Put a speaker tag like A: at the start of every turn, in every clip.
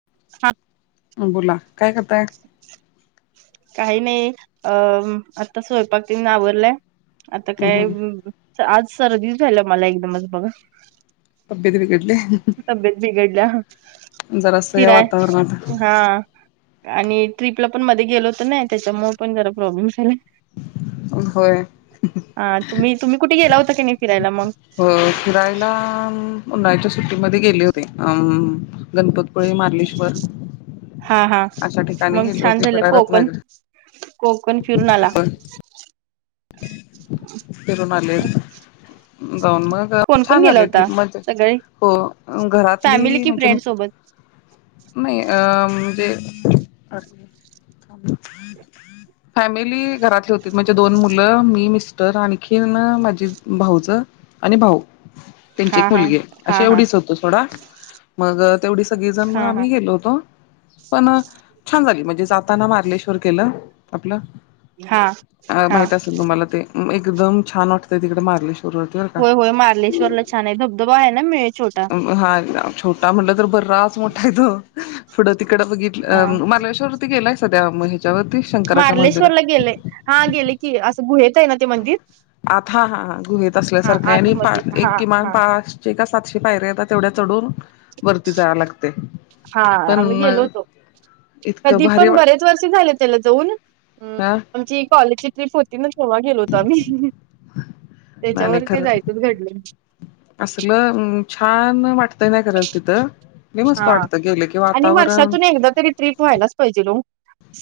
A: [inaudible]
B: अ बोला. काय करताय?
A: काही नाही अं आता स्वयंपाक तेन आवरलाय आता काय अं अं आज सर्दीचं झाल्या मला एकदमचं बघा.
B: तब्येत बिघडली
A: तब्येत बिघडल्या.
B: जरासं या
A: फिराय
B: वातावरणात
A: अ हा. आणि ट्रिपला पण मध्ये गेलो होतो नाही त्याच्यामुळं पण जरा प्रॉब्लेम झालाय.
B: अ होय.
A: अ तुम्ही तुम्ही कुठे गेला होता की नाही फिरायला मग?
B: अ फिरायला अं उन्हाळ्याच्या सुट्टीमध्ये गेले होते. अं गणपतपुळे, मारलेश्वर
A: हा हा
B: अशा ठिकाणी
A: मग
B: गेले
A: छान
B: होते,
A: झालं
B: परा
A: कोकण
B: रत्नागर
A: कोकण फिरून आला?
B: फिरून आलेत. जाऊन मग हं
A: कोण कोण
B: छान
A: गेला
B: झाली
A: होता
B: ट्रिप मजेत.
A: सगळे
B: हो घरातली
A: फॅमिली कि
B: म्हणजे
A: फ्रेंड सोबत
B: नाही अ म्हणजे [unintelligible] फॅमिली घरातले होती, म्हणजे दोन मु मुलं मी मिस्टर आणखीनं माझी भावजं आणि भाऊ. त्यांची
A: हा
B: एक
A: हा
B: मुलगी
A: हा
B: असे
A: हा
B: एवढीच होतो सोडा. मग तेवढी सगळीजण
A: हा
B: मग
A: हा
B: आम्ही गेलो होतो. पण छान झाली, म्हणजे जाताना मार्लेश्वर केलं आपलं.
A: हा हा.
B: माहित असेल तुम्हाला ते एकदम छान वाटतंय तिकडे मारलेश्वरला.
A: होय होय मार्लेश्वरला छान आहे. धबधबा आहे ना मिळ
B: हा छोटा म्हणलं तर बराच मोठा आहे तो. पुढं तिकड
A: हा
B: बघितलं, मालवेश्वरवरती गेलायसा त्या मग ह्याच्यावरती शंकराच्या मंदिरात?
A: गेलंय. हा गेले की, असं गुहेेत आहे ना ते मंदिर?
B: आता हा हा गुहेत
A: हा
B: असल्यासारखं हाय आणि पा
A: आतमध्ये
B: एक
A: हा
B: किमान
A: हा
B: पाच शे का सातशे पायऱ्या आता तेवढ्या चढून वरती जायाय लागतंय.
A: हा आम्ही गेलो होतो.
B: इतकं भारी
A: कधीपण
B: वाट
A: बरेच वर्षी झाले त्याला जाऊन.
B: हा
A: आमची कॉलेजची ट्र्रीप होती ना तेव्हा गेलो होतो आम्ही. त्याच्यावर काय जाय [unintelligible] घडलंय.
B: असल छान वाटतंय ना खरच तिथं लय मस्त
A: हा
B: वाटतं गेलं की
A: आणि
B: वातावरण
A: वर्षातून एकदा तरी ट्रीप व्हायलाच पाहिजे ओ.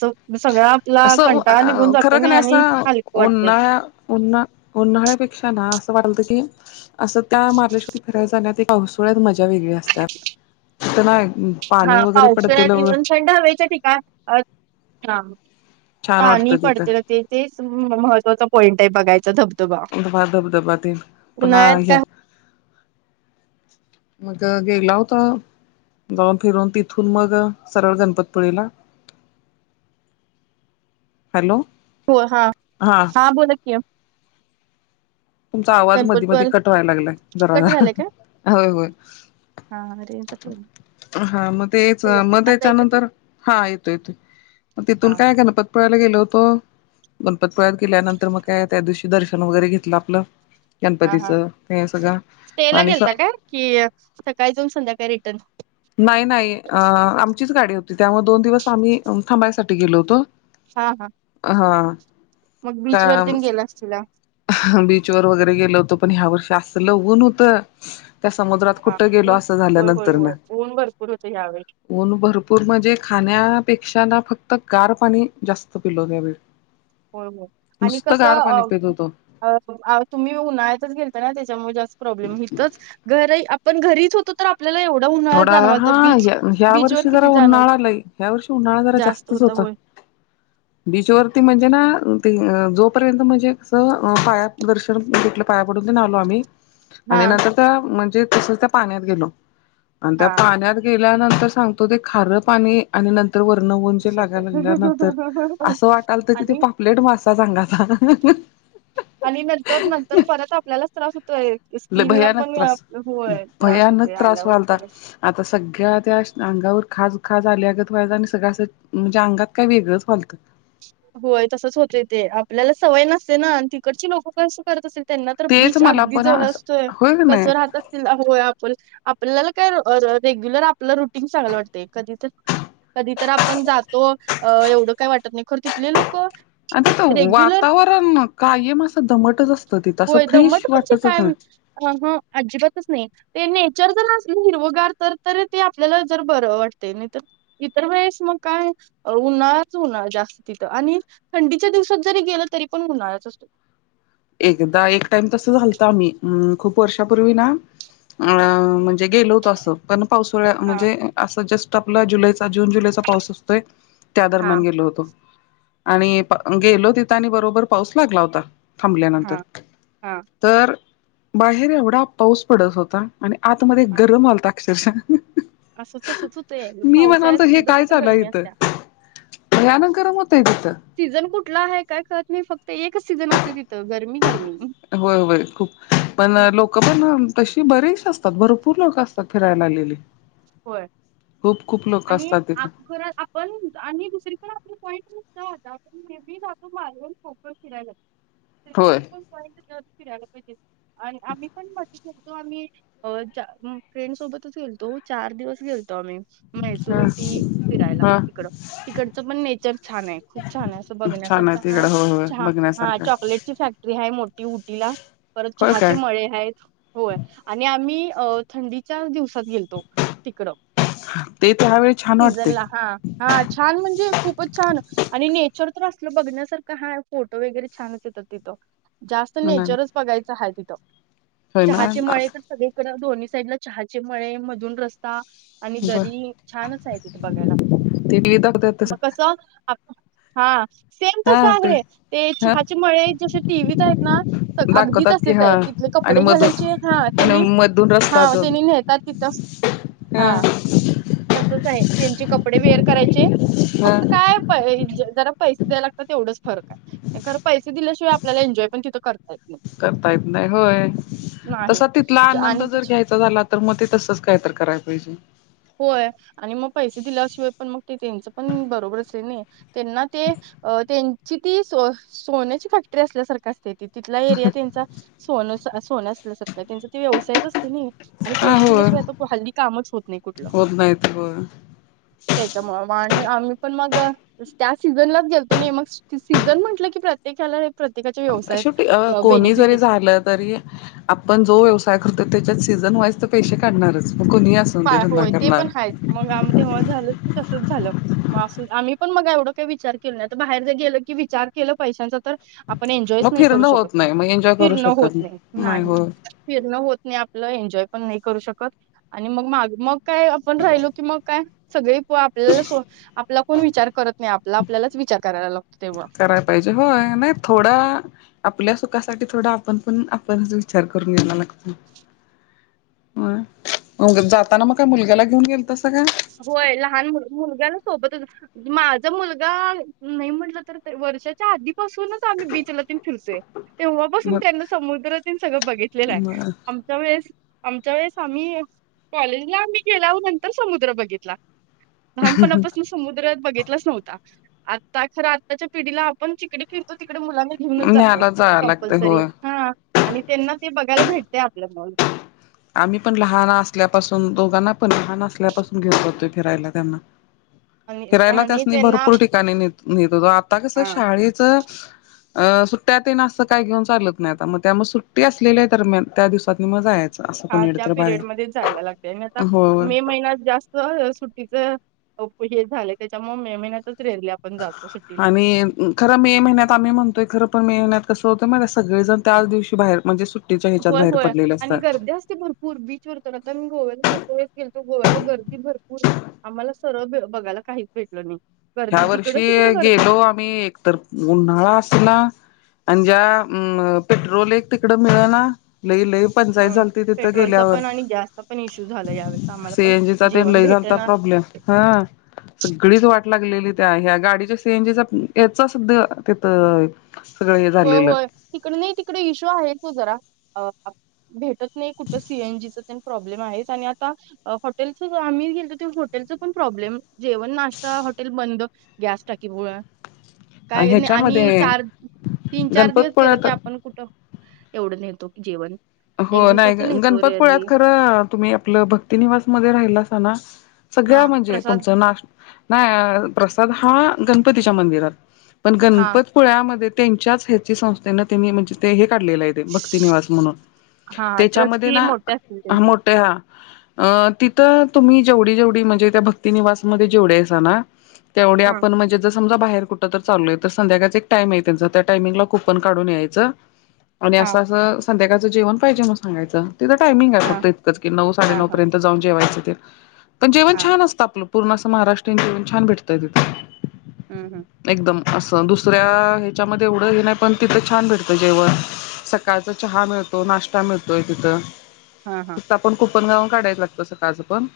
A: सग सगळा आपला
B: असं
A: कंटाळा निघून जातोय नाही आणि हालकं वाटतंय.
B: उन्हा-उन्हाळ्यापेक्षा ना असं वाटालत की असं त्या मार्लेश्वरला फिरायला जाण्यात व्यवस्था एक पावसोळ्यात मजा वेगळी असत्यात. तर ना पाणी
A: हा
B: वगैरे पडतेल
A: पावसाळ्यात ईवन थंड हवेचे ठिकाण अ हा
B: छान वाटतं
A: पाणी
B: तिथं
A: पडतेलं ते. तेच महत्वाचा पॉईंट आहे बघायचं धब
B: [unintelligible] धबधबा तेन पुन्हा
A: उन्हाळ्यात काय
B: या
A: [unintelligible]
B: मग गेला होता जाऊन फिरून तिथून मग सरळ गणपतीपुळेला.
A: [inaudible]
B: हॅलो.
A: होय हा. हा बोल की.
B: तुमचा आवाज
A: कनपुट
B: मधी मधी
A: पर
B: कट व्हाय लागलाय.
A: कट
B: जराजरा होय होय.
A: हां अरे
B: हा मग तेच मग
A: आता ऐकू येतंय
B: त्याच्यानंतर हा येतो येतोय. तिथून
A: हा
B: काय गणपत पडायला गेलो होतो. गणपतीपुळ्यात गेल्यानंतर मग काय त्या दिवशी दर्शन वगैरे घेतलं. आपलं
A: हा हा
B: गणपतीचं ते सगळं आणि प
A: की सकाळी जाऊन संध्याकाळी रिटर्न.
B: नाही नाही अ आमचीस गाडी हो ते त्यामुळे दोन दिवस आम्ही अम थांबायसाठी गेलो होतो.
A: हा हा.
B: अ हा.
A: मग बीच वरतीतेन गेलास तिला.
B: बीच वर वगैरे गेलो होतो पण ह्या वर्षी असलं ऊन होतं त्या समुद्रात
A: हा
B: कुठं गेलो
A: ऊन
B: असं
A: होय होय
B: झाल्यानंतर न.
A: होय ऊन भरपूर होतय यावेळी.
B: ऊन भरपूर म्हणजे खाण्यापेक्षा ना फक्त गार पाणी जास्त पिलं द्यावे.
A: होय हो आणि कसं
B: पाणी
A: अ
B: पित होतो.
A: हाव आ तुम्ही उन्हाळ्यातच गेलता ना त्याच्यामुळे जास्त प्रॉब्लेम हिथच घर आहे आ पण घरीच होतो तर आप आपल्याला एवढा उन्हाळा
B: थोडा हा
A: जाणवता बीच
B: ह्या
A: बीचवर
B: वर्षी जरा
A: किती जाणवत
B: उन्हाळा लई ह्या वर्षी उन्हाळा जरा
A: जास्त
B: जास्तच
A: होतं
B: होता.
A: होय. [inaudible]
B: बीचवरती म्हणजे ना ते अ जोपर्यंत म्हणजे कसं अ पायात दर्शन भेटलं पाया पडून तेन आलो आम्ही
A: हा
B: आणि नंतर त्या म्हणजे तसच त्या पाण्यात गेलो. आणि त्या
A: हा
B: पाण्यात गेल्यानंतर सांगतो ते खारं पाणी आणि नं तर वर्ण वंचे
A: सपक
B: लागायला लागल्या नंतर असं वाटाल तर कि ते
A: आणि
B: पापलेट मासा सांगाचा.
A: आणि नंतर नंतर परत आपल्यालाच त्रास होतोय.
B: लई
A: स्किन ला
B: भयानक
A: पण
B: त्रास.
A: होय त्रास
B: भयानक
A: होतय
B: त्रास
A: आल्यावर
B: व्हालता
A: परत.
B: आता सगळ्या त्याश अंगावर खाज-खाज आल्यागत व्हायत आणि सगळ्या म्हणजे अंगात काय वेगळंच वालतं.
A: होय तसच होते ते आपल्याला सवय नसते ना आणि तिकडची लोकं कशी करत असतील? त्यांना तर
B: तेच
A: बीच
B: मला
A: अगदी
B: पण
A: जवळ
B: असं
A: असतोय
B: होय की नाही
A: कसं राहतात तील आ होया आपल आपल्याला काय अ र रेग्युलर आपला रुटीन चांगायला वाटतं कधी तर कधी तर आपण जातो अ एवढं काय वाटत नाही खरं तिथले लोकं
B: आणि तिथं वातावरण कायम असं दमटच असतं तिथं असं फ्रेश वाटचच नाय.
A: आ हां आजीबातच नाही. ते नेचर जर असलं हिरवगार तर तर ते आपल्याला जर बरं वाटते नाही तर इतर वेळेस मग काय उन्हाळाच उन्हाळा जास् तिथं आणि थंडीच्या दिवसात जरी गेलं तरी पण उन्हाळाच असतो.
B: एकदा एक टाइम तसं झालता आम्ही खूप वर्षापूर्वी ना [unintelligible] म्हणजे गेलो होतं असं. पण पावसाळ्या
A: हा
B: म्हणजे असं जस्ट आपला जुलैचा जून जुलैचा पाऊस असतोय. त्या
A: हा
B: दरम्यान गेलो होतो आणि पा अ गेलो तिथं आणि बरोबर पाऊस लागला होता. थांबल्यानंतर
A: हा हा
B: तर बाहेर एवढा पाऊस पडत होता. आणि आतमध्ये
A: हा
B: गरम होलता अक्षरश.
A: असंच असंच होतय पावसाळ्यात
B: हे
A: सुद्धा
B: काय
A: तिथं
B: चालूय
A: गरमी
B: इथं
A: असत्या.
B: भयानक गरम होतय तिथं.
A: सीझन कुठला नाय काय कळत नाही फक्त एकच सीझन असू तिथं गरमी गरमी.
B: होय होय खूप पण लोकं पण तशी बरीेच असतात भरपूर लोकं असतात फिरायला आलेली.
A: होय
B: खूप खूप लोक
A: आणि
B: असतात
A: आप
B: तिथं
A: जरा आप पण आणि दुसरी पण आपली पॉईंट नसतं आता पण [unintelligible] फिराय जात. [inaudible]
B: होय.
A: [unintelligible] फिरायला पाहिजे आणि आम्ही पण मधी तो आम्ही अं फ्रेंड सोबतच गेलतो चार दिवस गेलतो आम्ही. म्हैसूर
B: ह
A: उटी फिरायला
B: ह
A: तिकडं, तिकडचं पण नेचर छान आहे खूप छान आहे. असं
B: छान आहे
A: बघण्यासारखं
B: तिकडं
A: हाय.
B: होय होय
A: चहा हा
B: बघण्यासारखं
A: चॉकलेटची फॅक्टरी हाय मोठी उटीला. परत
B: होय
A: चहाचे
B: काय
A: मळे आहेत होय आणि आम्ही अ थंडीच्या दिवसात गेलतो. तिकडं
B: हा ते तर ह्यावेळी छान वाटतंय.
A: सीझनला हा हा छान म्हणजे खूपच छान. आणि नेचर तर असलं बघण्यासारखं हाय, फोटो वगैरे छानच येतात तिथं. जास्त नेचरच बघायचं आहे तिथं.
B: होय ना
A: चहाचे मळे तर सगळे परत दोन्ही साईडला चहाचे मळे मधून रस्ता. आणि
B: बर
A: दरी छानच आहे तिथे बघायला.
B: ते टी व्ही दाखवतात
A: मग
B: तसं
A: कसं आप हा सेम तसं आहे, ते
B: हा
A: चहाचेमळे जसे टीव्हीत आहेत ना अगदी
B: दाखवतात की
A: तसेच
B: हा
A: आहे. तिथले
B: आणि
A: कपडे घालायचे हा
B: मधून आणि
A: त्यांनी
B: मधून रस्ता
A: हा
B: तो
A: त्यांनी नेताात तिथं
B: ह
A: हा तसंच आहे. त्यांची कपडे वेअर करायचे,
B: ह
A: फक्त काय जरा पैसे द्याय लागतात तेवढच फरक आहे. खर पैसे दिल्याशिवाय आपल्याला एन्जॉय पण तिथं करत
B: करता येत नाही होय.
A: नाही
B: तसा तिथला
A: च-
B: आनंद
A: आणि ते
B: जर घ्यायचा झाला तर मग ते तसंच काय तर कराय पाहिजे.
A: होय आणि मग पैसे दिल्याशिवाय पण मग ते त्यांचं पण बरोबरच हाय नाही. त्यांना ते अ त्यांची ती सो-सोन्याची फॅक्टरी असल्यासारखं असतंय ते तिथला एरिया त्यांचा सोनंच सोनं असल्यासारखं त्यांचा ते व्यवसायच असतंय नाही. आणि
B: हा
A: पैसे
B: होय
A: दिल्याशिवाय आ हल्दी कामच होत नाही.
B: होत नाहीतर बघ.
A: त्याच्यामुळं आणि आम्ही पण मग त्या सीझनलाच गेलतो नाही, मग सीझन म्हटलं की प्रत्येकाला हे
B: शेवटी अ कोणी जरी झालं तरी आपण जो व्यवसाय करतो त्याच्यात सीझन वाईज तर पैसे काढणारच. मग कोणीही असून
A: पा
B: दे धंदा
A: होय ते पण
B: करणारा.
A: आहेच मग आम्ही तेव्हा झालंच की तसंच झालं. मग असं आम्ही पण मग काय एवढं काही विचार केल नाही. आता बाहेर जर गेलं की विचार केलं पैशांचा तर आपण एन्जॉयच
B: मग
A: नाही करू
B: फिरणं
A: शकत.
B: होत नाही मग एन्जॉय करू
A: फिरणं
B: शकत नाही
A: होतं नाही नाही.
B: होय
A: फिरणं होत नाही आपलं, एन्जॉय पण नाही करू शकतं. आणि मग माग मग काय आपण राहिलो की मग काय सगळी आपल्याला सो आपला कोण विचार करत नाही. आपला आपल्यालाच विचार करायला लागतोय तेव्हां.
B: कराय पाहिजे, होय. नाही थोडा आपल्या सुखासाठी थोडा आपण पण आपण विचार करून घ्यायला लागतोय. होय, मग जाताना मग काय मुलग्याला घेऊन गेलतासा काय?
A: होय लहान मु-मुलग्याला सोबतच माझा मुलगा नाही म्हटलं तर ते वर्षा च्या आधीपासूनच आम्ही बीचला तेन फिरतोय. तेव्हा पासून
B: मग
A: त्यांना समुद्रतेन सगळं बघितलेलं आहे. आम च्या वेळेस आमच्या वेळेस आम्ही कॉलेजला आम्ही गेल्यावर नंतर आम्ही समुद्र बघितला. लहानपणापासनच समुद्रात बघितलाच नव्हता. आता खर आताच्या पिढीला आपण जिकडे फिरतो तिकडे मुलांना घेऊनच जातो
B: न्यायला जाया लागतंय
A: कंपल्सरी.
B: होय.
A: हा आणि त्यांना ते बघायला भेटते आपलं [unintelligible]
B: आम्ही पण लहान असल्यापासून, दोघांना पण लहान असल्यापासून घेऊन जातोय फिरायला त्यांना.
A: आणि
B: फिरायला
A: आणि
B: त्यासनी
A: त्यांना
B: भरपूर ठिकाणी नेत न्हेत होतो. आता कसं
A: हा
B: शाळेच अ सुट्ट्या तेन असं काय घेऊन चालत नाही आता. मग त्यामुळं सुट्टी असलेल्या दरम्यान त्या दिवसातनी म जायचं.
A: हा त्या पिरियड मध्येच जायला लागतंय आणि आता
B: होय.
A: मे महिन्यात जास्त. सुट्टीच हे झाले त्यांच्यामुळेच मे महिन्यातच रीयरली.
B: आणि खर मे महिन्यात आम्ही म्हणतोय खरं पण महिन्यात कसं होतंय माहिती हाय, सगळेजण त्याच दिवशी बाहेर म्हणजे सुट्टी तेच्या ह्याच्यात बाहेर पडलेले असतात.
A: र्दी असते भर पूर बीच वर तर आता मी गोव्याला जातोय गेलतो, गोव्याला गर्दी भरपूर. आम्हाला सरळ बघायला काहीच भेटल नाही.
B: ह्या
A: गर्दी जिकडं
B: वर्षी
A: तिकडं गर्दी.
B: गेलो आम्ही, एकतर उन्हाळा असला आणि ज्या अम पेट्रोल एक तिकडं मिळना, लई लई.
A: ह
B: पंचायत झालते तिथं
A: पेट्रोलचा
B: गेल्यावर,
A: पण आणि गॅसचा पण इश्यू झाला यावेळेस आम्हाला पण
B: सीएनजीचा तेन
A: जेवण
B: लई झालता
A: भेटना
B: प्रॉब्लेम. हां सगळीच वाट लागलेली त्या ह्या गाडीच्या सीएनजीचा याचा सुद्धा तिथं सगळं हे
A: होय
B: झालेलं
A: होय तिकडे नाही तिकडे इशू आहेच ओ जरा. अ भेटत नाही कुठं सीएनजीचं तेन प्रॉब्लेम आहेच आणि आता हॉटेलच आम्ही गेलतो त्यावेळेस हॉटेलचं पण प्रॉब्लेम, जेवण नाश्ता हॉटेल बंद. गॅस टाकी बुळ,
B: आणि
A: काय नाही आणि
B: ह्याच्यामध्ये
A: चार तीन चार दिवस गेलं
B: गणपतपुळ्यात
A: की आपण कुठं एवढं नेतो की जेवण एक
B: हो नाही
A: दिवसाचं नेतो
B: गणपतपुळ्यात
A: रेअरली
B: खरं तुम्ही आपलं भक्ती निवास मध्ये राहिलासा ना सगळ्या
A: हा
B: म्हणजे
A: प्रसाद
B: तुमचं नाश् नाय प्रसाद हा गणपतीच्या मंदिरात. पण
A: हा
B: गणपतीपुळ्यामध्ये तेच्याच ह्याची संस्थेनं तेनी म्हणजे ते हे काढलेले येत. ते भक्ती निवास म्हणून,
A: हा
B: त्याच्यामध्ये
A: ट्रस्टी
B: ना
A: मोठे असतील त्यांचे
B: मोठे हा अ तिथं तुम्ही जेवढी जेवढी म्हणजे त्या भक्तीनिवास मध्ये जेवढं हायसा ना तेवढे
A: हा
B: आपण म्हणजे जर समजा बाहेर कुठं तर चाललोय तर संध्याकाळचं एक टाइम आहे त्यांच. त्या टाइमिंगला कुपन काढून यायचं. आणि
A: हा
B: असं असं संध्याकाळंचं जेवण पाहिजे म्हणून सांगायचं, तिथं टाइमिंग आहे.
A: हा
B: फक्त इतकंच की नऊ साडे
A: हा हा
B: नऊपर्यंत. ठं जाऊन जेवायचं ते, पण जेवण
A: हा
B: छान असतं आपलं. पूर्ण असं महाराष्ट्रीयन जेवण छान भेटतंय तिथं.
A: अं हम्म.
B: एकदम असं दुसऱ्या ह्याच्यामध्ये एवढं हे नाही, पण तिथं छान भेटतं जेवण. सकाळचा चहा मिळतो. नाश्ता मिळतोय तिथं.
A: हा हा.
B: पण कुपन गाऊन काढायचं लागत सकाळ पण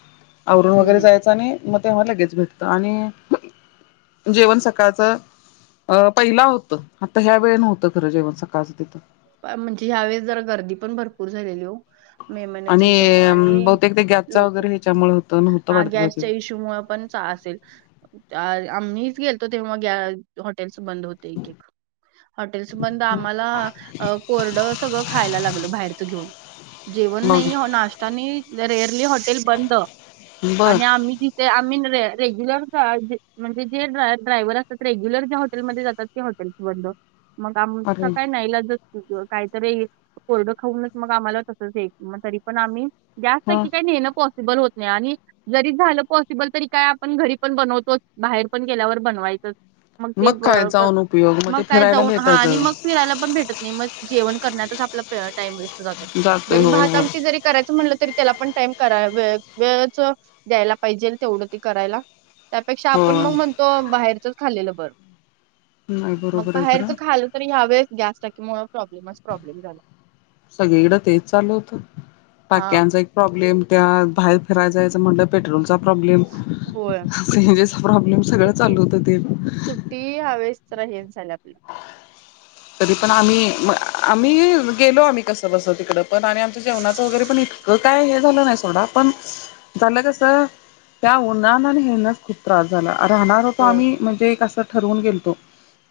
B: आवरुण
A: हम्म
B: वगैरे
A: हम्म
B: जायचं आणि. मग तेव्हा लगेच भेटतं आणि जेवण सकाळचं अ पहिला होतं, आता ह्यावेळे नव्हतं खरं जेवण सकाळचं तिथं.
A: अं म्हणजे ह्या वेळेस जरा गर्दी पण भरपूर झालेली हो. मे महिन्याच्या
B: आणि
A: ह्याच्यामुळे आणि
B: बहुतेक ते गॅसच्या
A: लोक
B: वगैरे ह्याच्यामुळं
A: हा गॅसच्या इश्यूमुळं पण असेल. आम्ही गेलतो तेव्हा ग्या हॉटेल्स बंद होते एक एक. हॉटेल्स बंद आम्हाला अ कोरडं सगळं खायला लागलं बाहेरचं घेऊन. जेवण
B: मग
A: नाही हे नाष् त्यांनी रेअरली हॉटेल बंद
B: बर
A: आणि आम्ही ती ते आम्ही रे रेग्युलरच्या म्हणजे ड्रायव्हर ड्रायव्हर असतात रेग्युलर ज्या हॉटेलमध्ये जातात ते हॉटेल बंद, मग आपण
B: अरे
A: सकाळी न्यायला जर उगं काहीतरी कोरडं खाऊनच मग आम्हाला तसंच द्यायचं, मग तरी पण आम्ही जास्त
B: ह
A: की काही न्हेन पॉसिबल होत नाही. आणि जरी झालं पॉसिबल तरी काय, आपण घरी पण बनवतोच बाहेर पण गेल्यावर बनवायचंच. मग ते
B: काय
A: बग
B: जाऊन उपयोग
A: मग
B: ते
A: काय
B: फिरायला
A: जाऊन हा
B: मिळतात
A: आणि मग. फिरायला पन भेटत नाही. मग जेवन करण्यातच आपला टाइम वेस्ट जातोय, जरी
B: होय
A: भात
B: होय
A: आमटी जरी. करायचं म्हटलं तरी त्याला पण टाइम करा वेळच द्यायला पाहिजे तेवढं ते करायला. त्यापेक्षा आपण
B: होय
A: मग म्हणतो. बाहेरचंच खाल्लेलं बर
B: नाही
A: मग
B: बरोबर आहे
A: बाहेरच
B: खरं
A: खाल तरी ह्या वेळेस गॅस टाकी मुळं प्रॉब्लेमच प्रॉब्लेम झाला.
B: सगळीकडें तेच चालू होतं.
A: हा.
B: टाक्यांचा एक प्रॉब्लेम त्या बाहेर फिराय जायचं म्हणलं. पेट्रोलचा प्रॉब्लेम,
A: होय
B: सीएनजीचा प्रॉब्लेम सगळं चालू होतं ते.
A: ती ह्या वेळेस जरा हेच झाल्यात.
B: तरी पण आम्ही म आम्ही गेलो आम्ही कसं बस तिकडं पण आणि आमचं जेवणाचं वगैरे पण इ काय हे झालं नाही सोडा पण, झालं कसं त्या उन्हान आणि हेन खूप. त्रास झाला राहणार होतो
A: होय
B: आम्ही, म्हणजे एक असं ठरवून गेलतो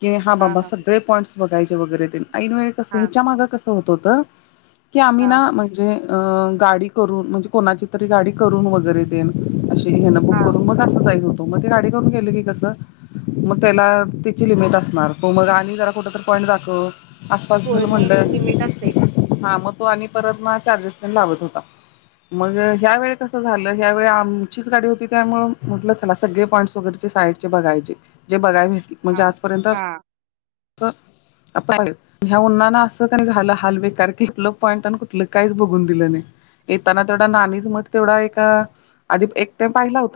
B: की हा बाबा सगळे पॉइंट्स. बघायचे वगैरे तेन ऐन वेळी कस
A: हा
B: हेच्या, माग कसं होत होतं की आम्ही ना.
A: हा
B: म्हणजे गाडी करून म्हणजे, कोणाची तरी गाडी करून वगैरे तेन. अशी हेन बुक
A: हा
B: करून मग अस जायचो. मग गाडी करून गेली की कसं, मग त्याला तिची लिमिट असणार तो मग आणि जरा कुठ तर. पॉइंट दाखव आसपास
A: होय
B: चल
A: नाही
B: म्हणल.
A: लिमिट असते
B: हा मग तो आणि परत मग चार्जेस तेन लावत होता. मग ह्या वेळी कसं झालं ह्या वेळी आमचीच गाडी होती. त्यामुळं म्हटलं चला सगळे पॉईंट्स वगैरेचे साईड. बघायचे जे बघाय भेट म्हणजे
A: हा
B: आजपर्यंत.
A: हा.
B: आता हे ह्या उन्हान असं काय झालं हाल बेकार की, कुठलं पॉईंट अन् कुठलं काय काहीच बघून दिलं नाय. येताना तेवढा नाणीच मठ तेवढा एक आधी एकदा पाहिला होता.